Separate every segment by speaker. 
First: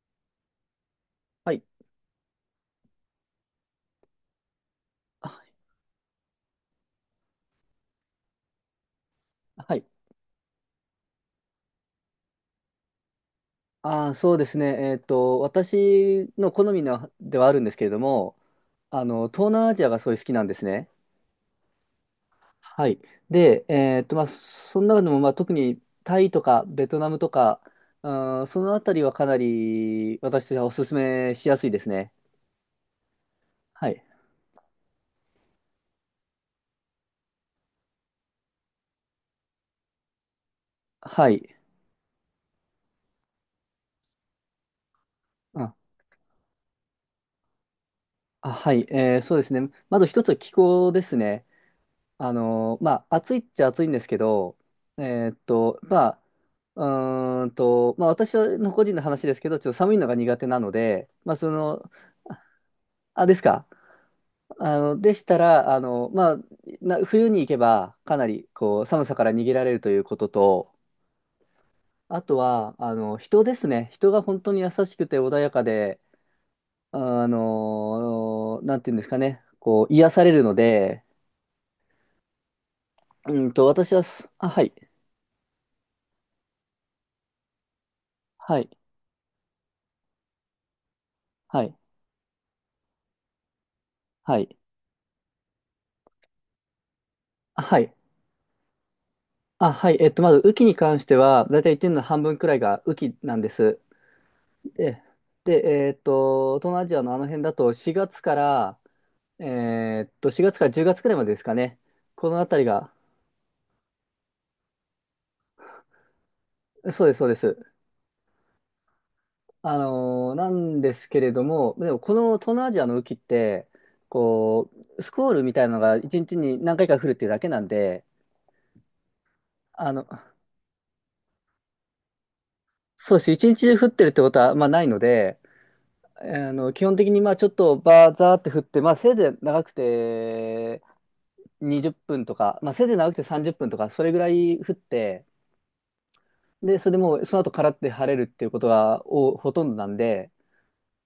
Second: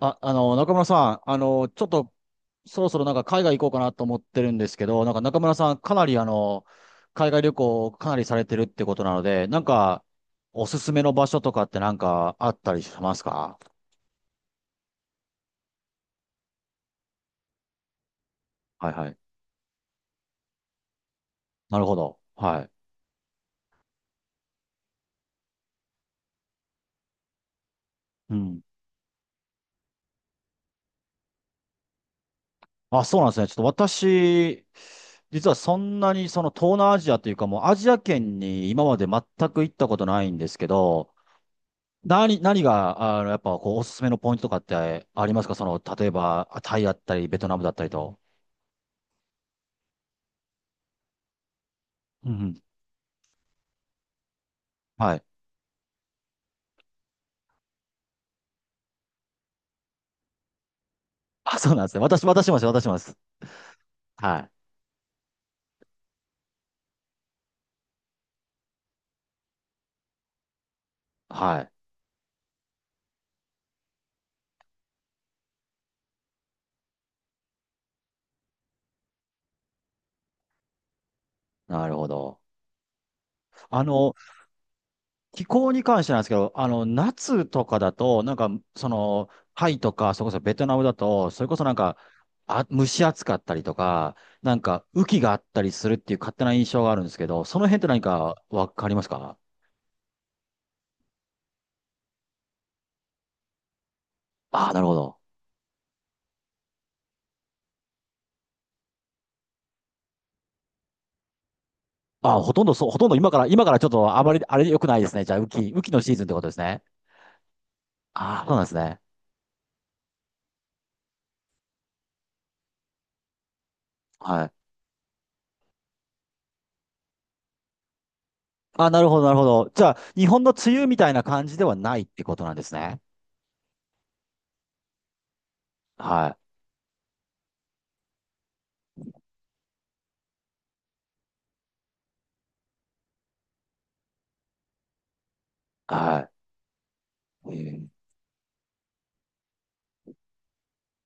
Speaker 1: あ、中村さん、
Speaker 2: はい。
Speaker 1: ちょっと、そろそろ海外行こうかなと思ってるんですけど、なんか中村
Speaker 2: あ
Speaker 1: さん、かなり海外旅行をかなりされてるってことなので、なん
Speaker 2: はい。
Speaker 1: か、おすすめの場所とかってあったりしますか？
Speaker 2: そうですね。私の好みのではあるんですけれども、
Speaker 1: はいはい。
Speaker 2: 東南アジアがすごい好きなんですね。
Speaker 1: なるほど。は
Speaker 2: は
Speaker 1: い。
Speaker 2: い。で、まあ、その中でも、まあ、特にタイとかベトナムとか、
Speaker 1: う
Speaker 2: そ
Speaker 1: ん。
Speaker 2: のあたりはかなり私としてはおすすめしやすいですね。
Speaker 1: あ、そうなんですね。ちょっと
Speaker 2: はい。
Speaker 1: 私、実はそんなにその東南アジアというかもうアジア圏に今まで全く行ったことないんですけど、
Speaker 2: はい。
Speaker 1: 何が、あの、やっぱ、こう、おすすめのポイントとかってありますか？そ
Speaker 2: あ、
Speaker 1: の、例えば、タイだったり、ベトナムだったりと。
Speaker 2: はい。そうですね。まず一つは気候ですね。
Speaker 1: うんうん。
Speaker 2: まあ、暑いっちゃ暑いんですけど、
Speaker 1: はい。
Speaker 2: えーっと、まあ、私の個人の話ですけど、ちょっと寒いのが苦手なので、まあ、そ
Speaker 1: あ、そうなん
Speaker 2: の、
Speaker 1: ですね。私もです、私もです。
Speaker 2: あ、ですか。
Speaker 1: はい。
Speaker 2: でしたら、まあ、冬に行けば、かなり、こう、寒さから逃げられるということと、
Speaker 1: はい。
Speaker 2: あとは、人ですね。人が本当に優しくて穏やかで、なんていうんですかね、こう、癒されるので、
Speaker 1: なるほど。
Speaker 2: うんと、
Speaker 1: あ
Speaker 2: 私は
Speaker 1: の、
Speaker 2: す、あ、はい、
Speaker 1: 気候に関してなんですけど、あの、夏とかだと、なんか、
Speaker 2: はい、
Speaker 1: その、タイとか、それこそベトナムだと、それこ
Speaker 2: は
Speaker 1: そな
Speaker 2: い、
Speaker 1: んか、あ、蒸し暑かったりとか、
Speaker 2: は
Speaker 1: な
Speaker 2: い。
Speaker 1: んか、雨季があったりするっていう勝手な印象があるんですけど、そ
Speaker 2: あ
Speaker 1: の辺
Speaker 2: は
Speaker 1: って
Speaker 2: い。
Speaker 1: 何かわかりますか？
Speaker 2: あ、はい。まず、雨季に関しては、だいたい1年の半分くらいが雨季なんです。
Speaker 1: ああー、なるほ
Speaker 2: で、
Speaker 1: ど。
Speaker 2: で、東南アジアのあの辺だと、4月から、4月から10月くらいまでですかね。このあたりが、
Speaker 1: ほとんど今からちょっとあまり、あれ良くないですね。じゃあ、雨季のシーズンってことですね。
Speaker 2: そうです、そうです。
Speaker 1: ああ、そうなんですね。
Speaker 2: なんですけれども、でも、この東南アジアの雨季って、
Speaker 1: はい。
Speaker 2: こう、スコールみたいなのが1日にちに何回か降るっていうだけなんで、
Speaker 1: あ、なるほど、なるほど。じゃ
Speaker 2: あ
Speaker 1: あ、
Speaker 2: の、
Speaker 1: 日本の梅雨みたいな感じではないってことなんですね。
Speaker 2: そうです。1日中降ってるってことは、まあ、ないので、
Speaker 1: は
Speaker 2: 基本的にまあちょっとバーザーって振って、まあせいぜい長くて20分とか、まあせいぜい長くて30分とか、それぐらい降って、
Speaker 1: い。は
Speaker 2: で、それでもうその後
Speaker 1: い。
Speaker 2: からって晴れるっていうことがおほとんどなんで、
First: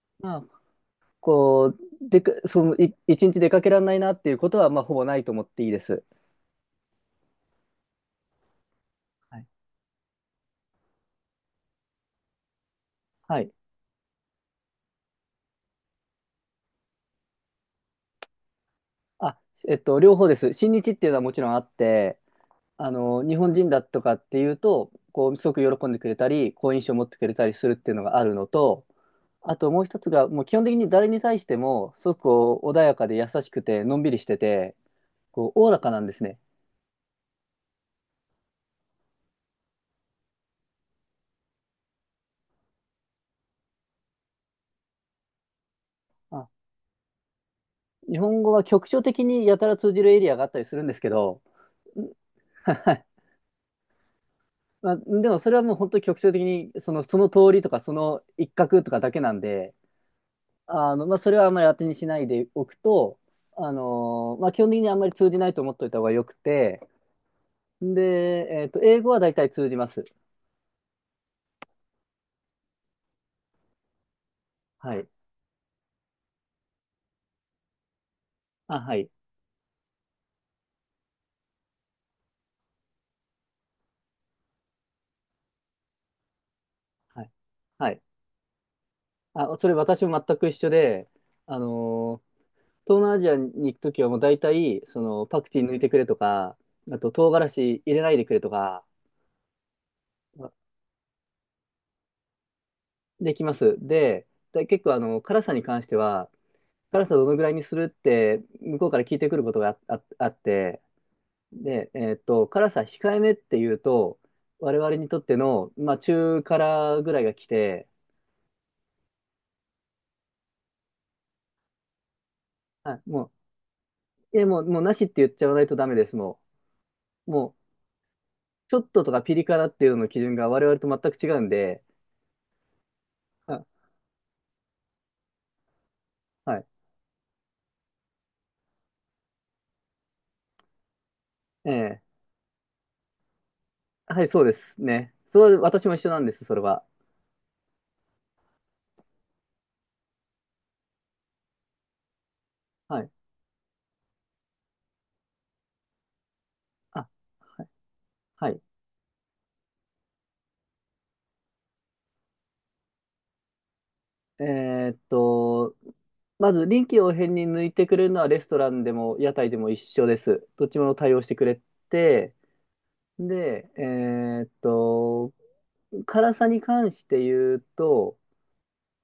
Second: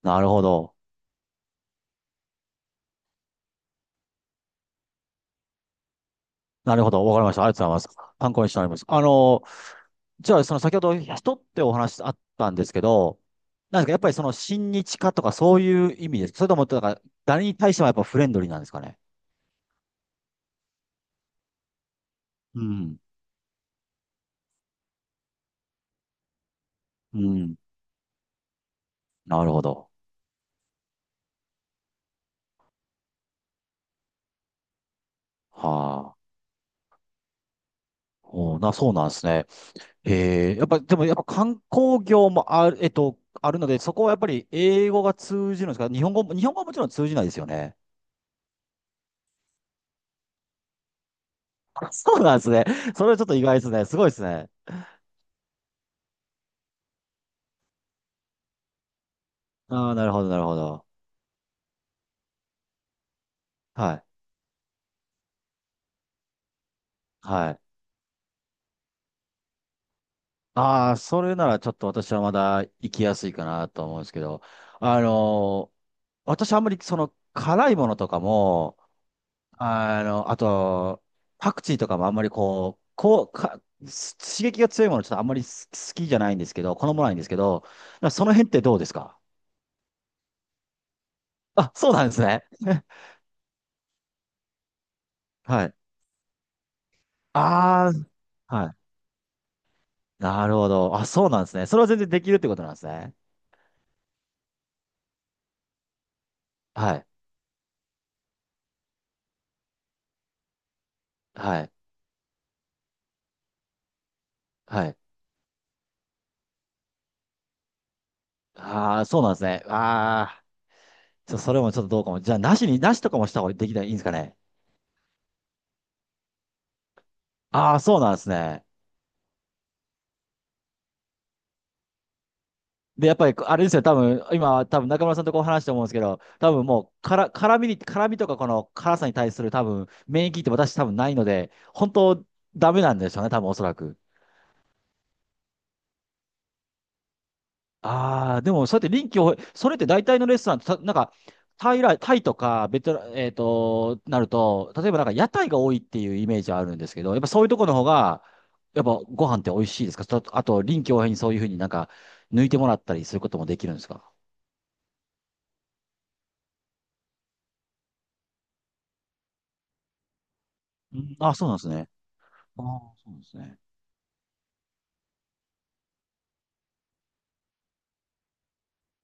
Speaker 1: なる
Speaker 2: ま
Speaker 1: ほ
Speaker 2: あ、
Speaker 1: ど。
Speaker 2: こう、でか、その、い、一日出かけられないなっていうことは、まあほぼないと思っていいです。
Speaker 1: なるほど。わかりました。ありがとうございます。参考にしております。あ
Speaker 2: は
Speaker 1: の、
Speaker 2: い。
Speaker 1: じゃあ、その先ほど人ってお話あったんですけど、
Speaker 2: はい。
Speaker 1: なんですか、やっぱりその親日家とかそういう意味ですか？それとも、なんか、誰に対してもやっぱフレンドリーなんですかね。
Speaker 2: あ、両方です。新日っていうのはもちろんあって、
Speaker 1: うん。
Speaker 2: 日本人だとかっていうと、こう、すごく喜んでくれたり、好印象を持って
Speaker 1: う
Speaker 2: くれたり
Speaker 1: ん。
Speaker 2: するっていうのがあるのと、
Speaker 1: なる
Speaker 2: あ
Speaker 1: ほ
Speaker 2: ともう
Speaker 1: ど。
Speaker 2: 一つが、もう基本的に誰に対しても、すごくこう穏やかで優しくて、のんびりしてて、こう、おおらかなん
Speaker 1: は
Speaker 2: です
Speaker 1: あ。
Speaker 2: ね。
Speaker 1: おーな、そうなんですね。ええ、やっぱ観光業もある、えっと、あるので、そこはやっぱり英語が通じるんですか？日本語も、日
Speaker 2: あ、
Speaker 1: 本語はもちろん通じないですよね。
Speaker 2: 日本語は局所的にやたら通じるエリアがあったりするんですけど、
Speaker 1: あ、そうなんですね。
Speaker 2: はい。
Speaker 1: それはちょっと意外ですね。すごいですね。
Speaker 2: まあ、でもそれはもう本当に局所的に、その、その通りとか、その一角とかだけなんで、
Speaker 1: ああ、なるほど、なるほど。
Speaker 2: まあ、それはあんまり当てにしないでおくと、
Speaker 1: はい。
Speaker 2: まあ、基本的にあんまり通じないと思っておいた方がよくて、
Speaker 1: はい。
Speaker 2: で、英語は大体通じます。
Speaker 1: ああ、それならちょっと私はまだ行きやすいかなと思うんですけど、
Speaker 2: は
Speaker 1: あ
Speaker 2: い。
Speaker 1: のー私あんまりその辛いものとかも、
Speaker 2: あ、はい。
Speaker 1: あの、あと、パクチーとかもあんまり刺激が強いものちょっとあんまり好きじゃないんですけど、好まないん
Speaker 2: は
Speaker 1: です
Speaker 2: い。
Speaker 1: けど、
Speaker 2: はい。
Speaker 1: その辺ってどうですか？
Speaker 2: あ、それ私も全く一緒で、あ
Speaker 1: あ、そうなんです
Speaker 2: のー
Speaker 1: ね。
Speaker 2: 東南アジアに行くときはもう大体、その、パクチー
Speaker 1: は
Speaker 2: 抜
Speaker 1: い。
Speaker 2: いてくれとか、あと唐辛子入
Speaker 1: あ
Speaker 2: れないでくれと
Speaker 1: あ、はい。
Speaker 2: か、
Speaker 1: なるほど。あ、そうなんですね。それは全然できるってことなんですね。
Speaker 2: できます。で、で結構辛さに関しては、
Speaker 1: は
Speaker 2: 辛
Speaker 1: い。
Speaker 2: さどのぐらいにするって、向こうから聞いてくることがあって、
Speaker 1: はい。
Speaker 2: で、辛さ控えめっていうと、我
Speaker 1: は
Speaker 2: 々
Speaker 1: い。
Speaker 2: にとっての、まあ、中辛ぐらいが来て、
Speaker 1: ああ、そうなんですね。ああ、ちょ、それもちょっとどうかも。じゃあ、
Speaker 2: は
Speaker 1: なし
Speaker 2: い、
Speaker 1: とかも
Speaker 2: も
Speaker 1: した方ができない、いいんですか
Speaker 2: う、
Speaker 1: ね。
Speaker 2: いや、もう、もうなしって言っちゃわないとダメです、もう。もう、
Speaker 1: ああ、そうなんですね。
Speaker 2: ちょっととかピリ辛っていうのの基準が我々と全く違うんで、
Speaker 1: で、やっぱり、あれですよ、
Speaker 2: あ
Speaker 1: 多分今、中村さんとこう話して思うんですけど、多
Speaker 2: は
Speaker 1: 分
Speaker 2: い、
Speaker 1: もう、から、辛みに、辛みとかこの辛さに対する多分、免疫って私多分ないので、本
Speaker 2: ええ
Speaker 1: 当、ダメなんでしょうね、多分おそらく。
Speaker 2: はい、そうですね。それは私も一緒なんです、それは。
Speaker 1: ああ、でも、そうやって臨機応変、それって大体のレストラン、なんか、タイとか、ベト
Speaker 2: は
Speaker 1: ナ、
Speaker 2: い。
Speaker 1: えっと、なると、例えばなんか屋台が多いっていうイメージはあるんですけ
Speaker 2: あ、
Speaker 1: ど、やっぱそういうと
Speaker 2: は
Speaker 1: こ
Speaker 2: い。
Speaker 1: ろの方が、
Speaker 2: はい。
Speaker 1: やっぱご飯って美味しいですか？とあと、臨機応変にそういうふうになんか、抜いてもらったりすることもできるんですか？
Speaker 2: えーっと、まず臨機応変に抜いてくれるのはレストランでも屋台でも一緒です。どっちも
Speaker 1: う
Speaker 2: 対
Speaker 1: ん、
Speaker 2: 応して
Speaker 1: あ、
Speaker 2: く
Speaker 1: そうなん
Speaker 2: れ
Speaker 1: ですね。
Speaker 2: て、
Speaker 1: ああ、そうですね。
Speaker 2: で、ーっと、辛さに関して言うと、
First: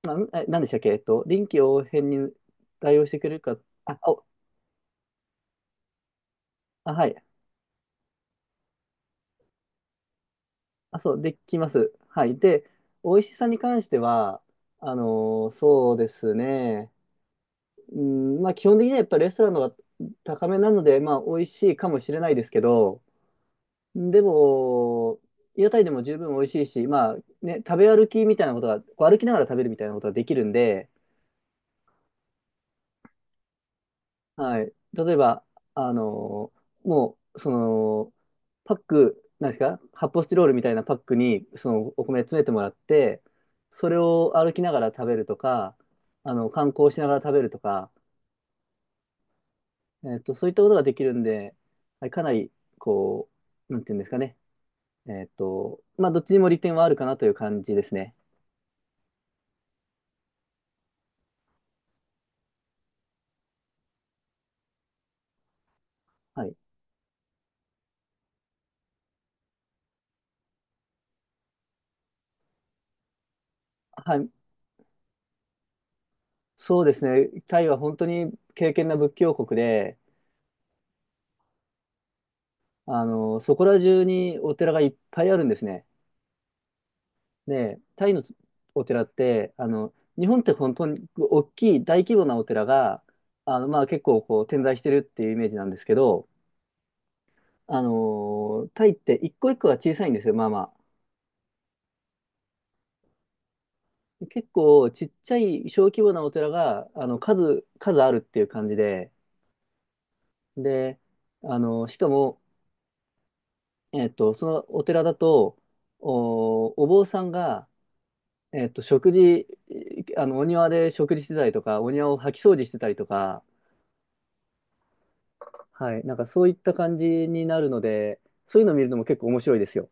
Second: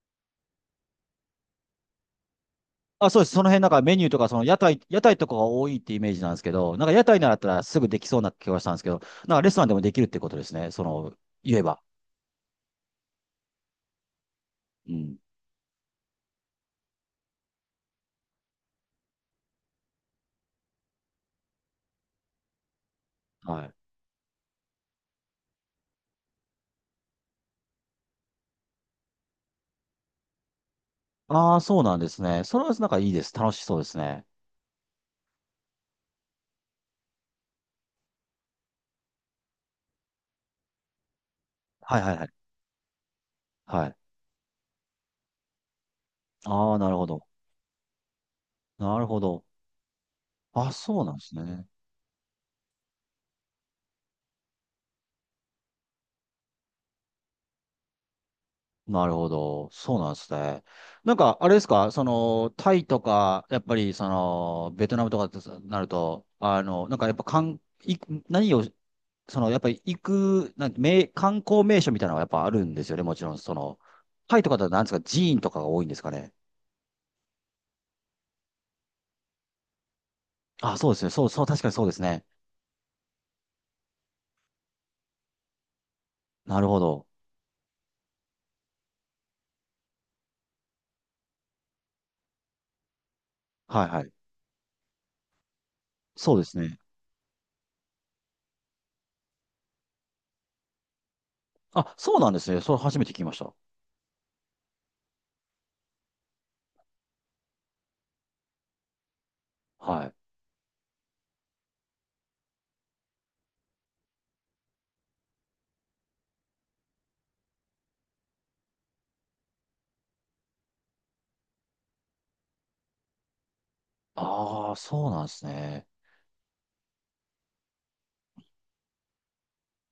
Speaker 2: あ、んえ、何でしたっけ、臨機応変に対応
Speaker 1: あ、
Speaker 2: して
Speaker 1: そう
Speaker 2: く
Speaker 1: です。
Speaker 2: れる
Speaker 1: その
Speaker 2: か、
Speaker 1: 辺、なんかメ
Speaker 2: あ、
Speaker 1: ニューと
Speaker 2: お、
Speaker 1: か、屋台とかが多いってイメージなんですけど、なん
Speaker 2: あ、
Speaker 1: か屋
Speaker 2: は
Speaker 1: 台
Speaker 2: い。
Speaker 1: ならだったらすぐできそうな気がしたんですけど、なんかレストランでもできるってことですね。そ
Speaker 2: あ、
Speaker 1: の、
Speaker 2: そう、でき
Speaker 1: 言え
Speaker 2: ま
Speaker 1: ば。
Speaker 2: す。はい。で、美味しさに関しては、
Speaker 1: う
Speaker 2: あの
Speaker 1: ん。
Speaker 2: そうですね。うん、まあ、基本的にはやっぱりレストランの方が高めなので、まあ、美味しいかもしれないですけど、
Speaker 1: はい。
Speaker 2: でも、屋台でも十分美味しいし、まあ、ね、食べ歩きみたいなことが、こう歩きながら食べるみたいなことができるんで、
Speaker 1: ああ、そうなんですね。それはなんかいいです。楽しそうですね。
Speaker 2: はい。例えば、あのもう、その、パック、なんですか、発泡スチロールみたいなパックに、その、
Speaker 1: はい
Speaker 2: お
Speaker 1: はい
Speaker 2: 米
Speaker 1: はい。
Speaker 2: 詰めてもらって、
Speaker 1: は
Speaker 2: それ
Speaker 1: い。
Speaker 2: を歩きながら食べるとか、観
Speaker 1: ああ、
Speaker 2: 光
Speaker 1: なる
Speaker 2: しな
Speaker 1: ほ
Speaker 2: がら
Speaker 1: ど。
Speaker 2: 食べるとか、
Speaker 1: なるほど。
Speaker 2: そういったこ
Speaker 1: あ、
Speaker 2: とができ
Speaker 1: そうな
Speaker 2: る
Speaker 1: ん
Speaker 2: ん
Speaker 1: です
Speaker 2: で、
Speaker 1: ね。
Speaker 2: はい、かなり、こう、なんていうんですかね。まあ、どっちにも利点はあるかなという感じですね。
Speaker 1: なるほど。そうなんですね。なんか、あれですか、その、タイとか、やっぱり、その、ベトナムとかってなると、
Speaker 2: はい。
Speaker 1: あの、なんかやっぱ、かん、い、何をその、やっぱり行く、なんて、名、観光名所みたいなのはやっぱあるんですよね、もちろん。その、
Speaker 2: はい。
Speaker 1: タイとかだと何ですか、寺院とかが多いんですかね。
Speaker 2: そうですね。タイは本当に敬虔な仏教国で、
Speaker 1: あ、そうですね。そう、確かにそうですね。
Speaker 2: そこら中にお寺がいっぱいあるんですね。
Speaker 1: なるほど。
Speaker 2: で、タイのお寺って、日本って本当に大きい大規模なお寺が、まあ
Speaker 1: はいは
Speaker 2: 結
Speaker 1: い。
Speaker 2: 構こう点在してるっていうイメージなんですけど、
Speaker 1: そうですね。
Speaker 2: タイって一個一個が小さいんですよ、まあま
Speaker 1: あ、そうなんですね。それ初めて聞きました。
Speaker 2: あ。結構ちっちゃい小規模なお寺が、数あるっていう感じで、
Speaker 1: はい。
Speaker 2: で、しかも、そのお寺だと、お坊さんが、食事、お庭で食事してたりとか、お庭を掃き掃除してたりとか、
Speaker 1: ああ、そうなんですね。
Speaker 2: はい。なんかそういった感じになるので、そういうのを見るのも結構面白いですよ。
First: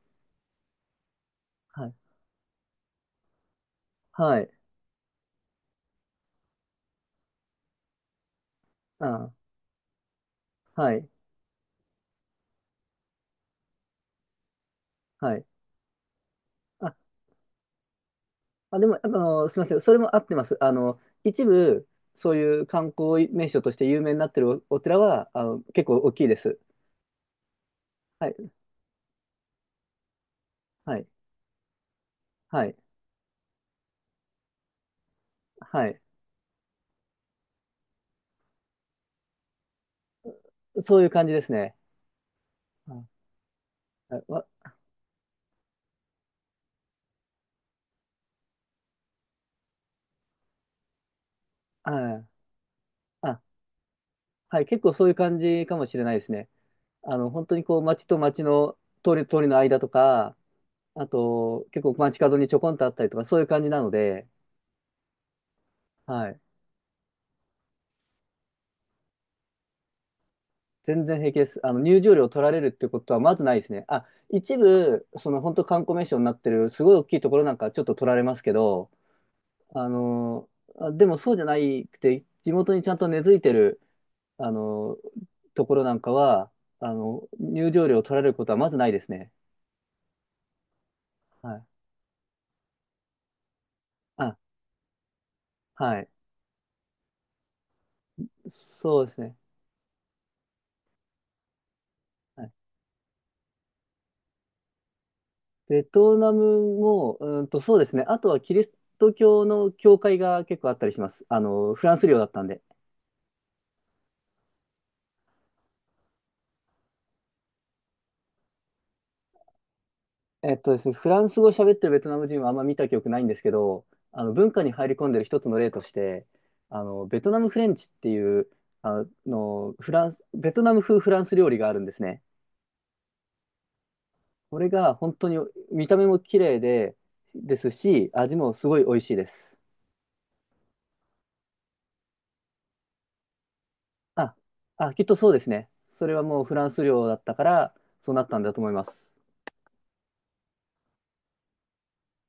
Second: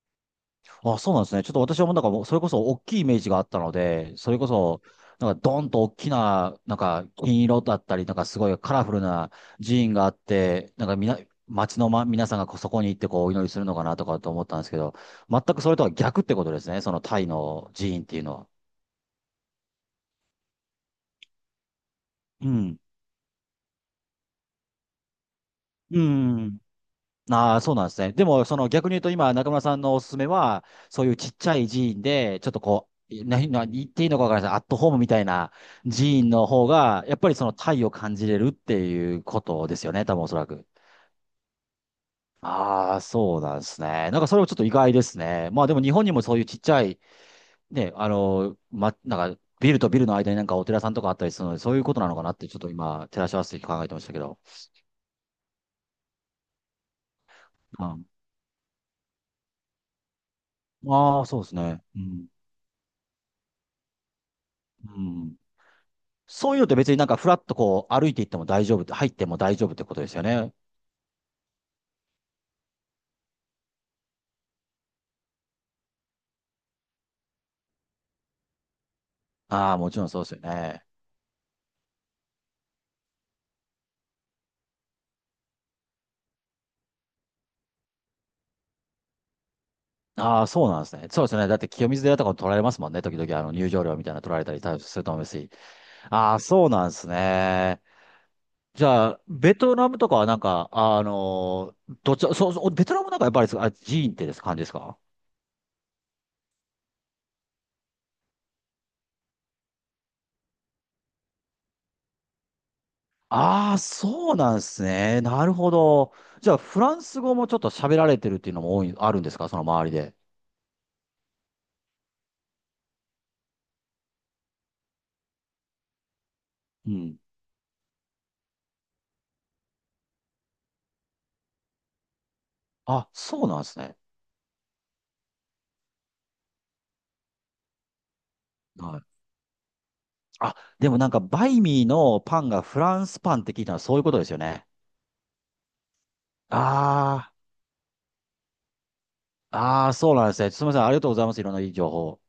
Speaker 1: あ、そうなんですね。ちょっと私
Speaker 2: は
Speaker 1: はもう
Speaker 2: い。
Speaker 1: なんかもう、それこそ大きいイメージがあったので、それ
Speaker 2: は
Speaker 1: こ
Speaker 2: い。
Speaker 1: そ、なんかドンと大きな、なんか金色だったり、なんかすごいカラフル
Speaker 2: あ、
Speaker 1: な寺院があって、なん
Speaker 2: は
Speaker 1: かみ
Speaker 2: い。
Speaker 1: な、町の、ま、皆さんがこうそこに行ってこうお祈りするのかなとかと思ったんですけど、
Speaker 2: は
Speaker 1: 全
Speaker 2: い。
Speaker 1: くそれとは逆ってことですね。そ
Speaker 2: あ、
Speaker 1: のタイの寺院っていうのは。
Speaker 2: でも、すみません。それも合ってます。一部、そう
Speaker 1: う
Speaker 2: いう
Speaker 1: ん。
Speaker 2: 観光名所として有名になってるお寺は、結構
Speaker 1: う
Speaker 2: 大きいです。
Speaker 1: ん。ああ、そうなんですね。で
Speaker 2: は
Speaker 1: も、
Speaker 2: い。
Speaker 1: その逆に言うと、今、中村さんのおすすめは、
Speaker 2: は
Speaker 1: そ
Speaker 2: い。
Speaker 1: ういうちっちゃい寺院で、ちょっと
Speaker 2: はい。
Speaker 1: こう、何言っていいのかわからないです。アットホームみたいな
Speaker 2: は
Speaker 1: 寺
Speaker 2: い。
Speaker 1: 院の方が、やっぱりその体を感じれるっていうことですよね、多分おそらく。
Speaker 2: そういう感じですね。
Speaker 1: ああ、
Speaker 2: あ、
Speaker 1: そうなんですね。なんか
Speaker 2: わ
Speaker 1: それもちょっと意外ですね。まあでも日本にもそういうちっちゃい、ね、あの、ま、なんかビルとビルの間になんかお寺さんとかあったりするので、そういうことなの
Speaker 2: あ、
Speaker 1: かなってちょっと今、照らし
Speaker 2: あ、
Speaker 1: 合わせて考えてましたけど。
Speaker 2: はい。結構そういう感じかもしれないですね。本当にこう、
Speaker 1: う
Speaker 2: 町
Speaker 1: ん、
Speaker 2: と町の通りの間とか、あ
Speaker 1: ああ、そうです
Speaker 2: と、
Speaker 1: ね。
Speaker 2: 結構
Speaker 1: う
Speaker 2: 街
Speaker 1: ん。
Speaker 2: 角にちょこんとあったりとか、そういう感じなので、
Speaker 1: うん。
Speaker 2: はい。
Speaker 1: そういうのって別になんかフラッとこう歩いていっても大丈夫って、入っても大丈夫ってことですよね。
Speaker 2: 全然平気です。入場料取られるってことはまずないですね。あ、一部、その本当観光名所になってる、すごい大きいところなんかはちょっと取られますけど、
Speaker 1: ああ、
Speaker 2: あ
Speaker 1: もちろんそうですよ
Speaker 2: の、
Speaker 1: ね。
Speaker 2: あ、でもそうじゃないくて、地元にちゃんと根付いてる、あの、ところなんかは、入場料取られることはまずないですね。
Speaker 1: ああ、そうなんですね。そうですよね。
Speaker 2: は
Speaker 1: だっ
Speaker 2: い。
Speaker 1: て清水寺とかも取られますもんね。時々あの入場料みたいなの取
Speaker 2: あ、
Speaker 1: られたりすると思うし。
Speaker 2: はい。
Speaker 1: ああ、そうなんですね。じ
Speaker 2: そ
Speaker 1: ゃ
Speaker 2: うです
Speaker 1: あ、
Speaker 2: ね。
Speaker 1: ベトナムとかはなんか、あのーどっち、
Speaker 2: は
Speaker 1: そ
Speaker 2: い。
Speaker 1: う、そう、ベトナムなんかやっぱりあ、寺院ってです感じですか？
Speaker 2: ベトナムも、そうですね。あとはキリスト教の教会が結構あったりします。フランス領だったんで。
Speaker 1: ああー、そうなんですね。なるほど。じゃあ、フランス語もちょっと喋られてるっていうのもあるんですか？その周りで。
Speaker 2: えっとですね、フランス語喋ってるベトナム人はあんま見た記憶ないんですけど、文化に入り込んでる一つの例として、
Speaker 1: うん。
Speaker 2: ベトナムフレンチっていう、フランス、ベトナム風フランス料理があるんですね。
Speaker 1: あ、そうなんですね。
Speaker 2: これが本当に見た目も綺麗で、ですし、味もすごい美
Speaker 1: は
Speaker 2: 味
Speaker 1: い。
Speaker 2: しいです。
Speaker 1: あ、でもなんか、バイミーのパンがフランスパンって聞いたのはそういうことです
Speaker 2: あ、
Speaker 1: よね。
Speaker 2: きっとそうですね。それはもうフランス領だっ
Speaker 1: あ
Speaker 2: たから、そうなったんだと思います。
Speaker 1: あ、ああ、そうなんですね。すみません。ありがとうございます。いろんないい情報。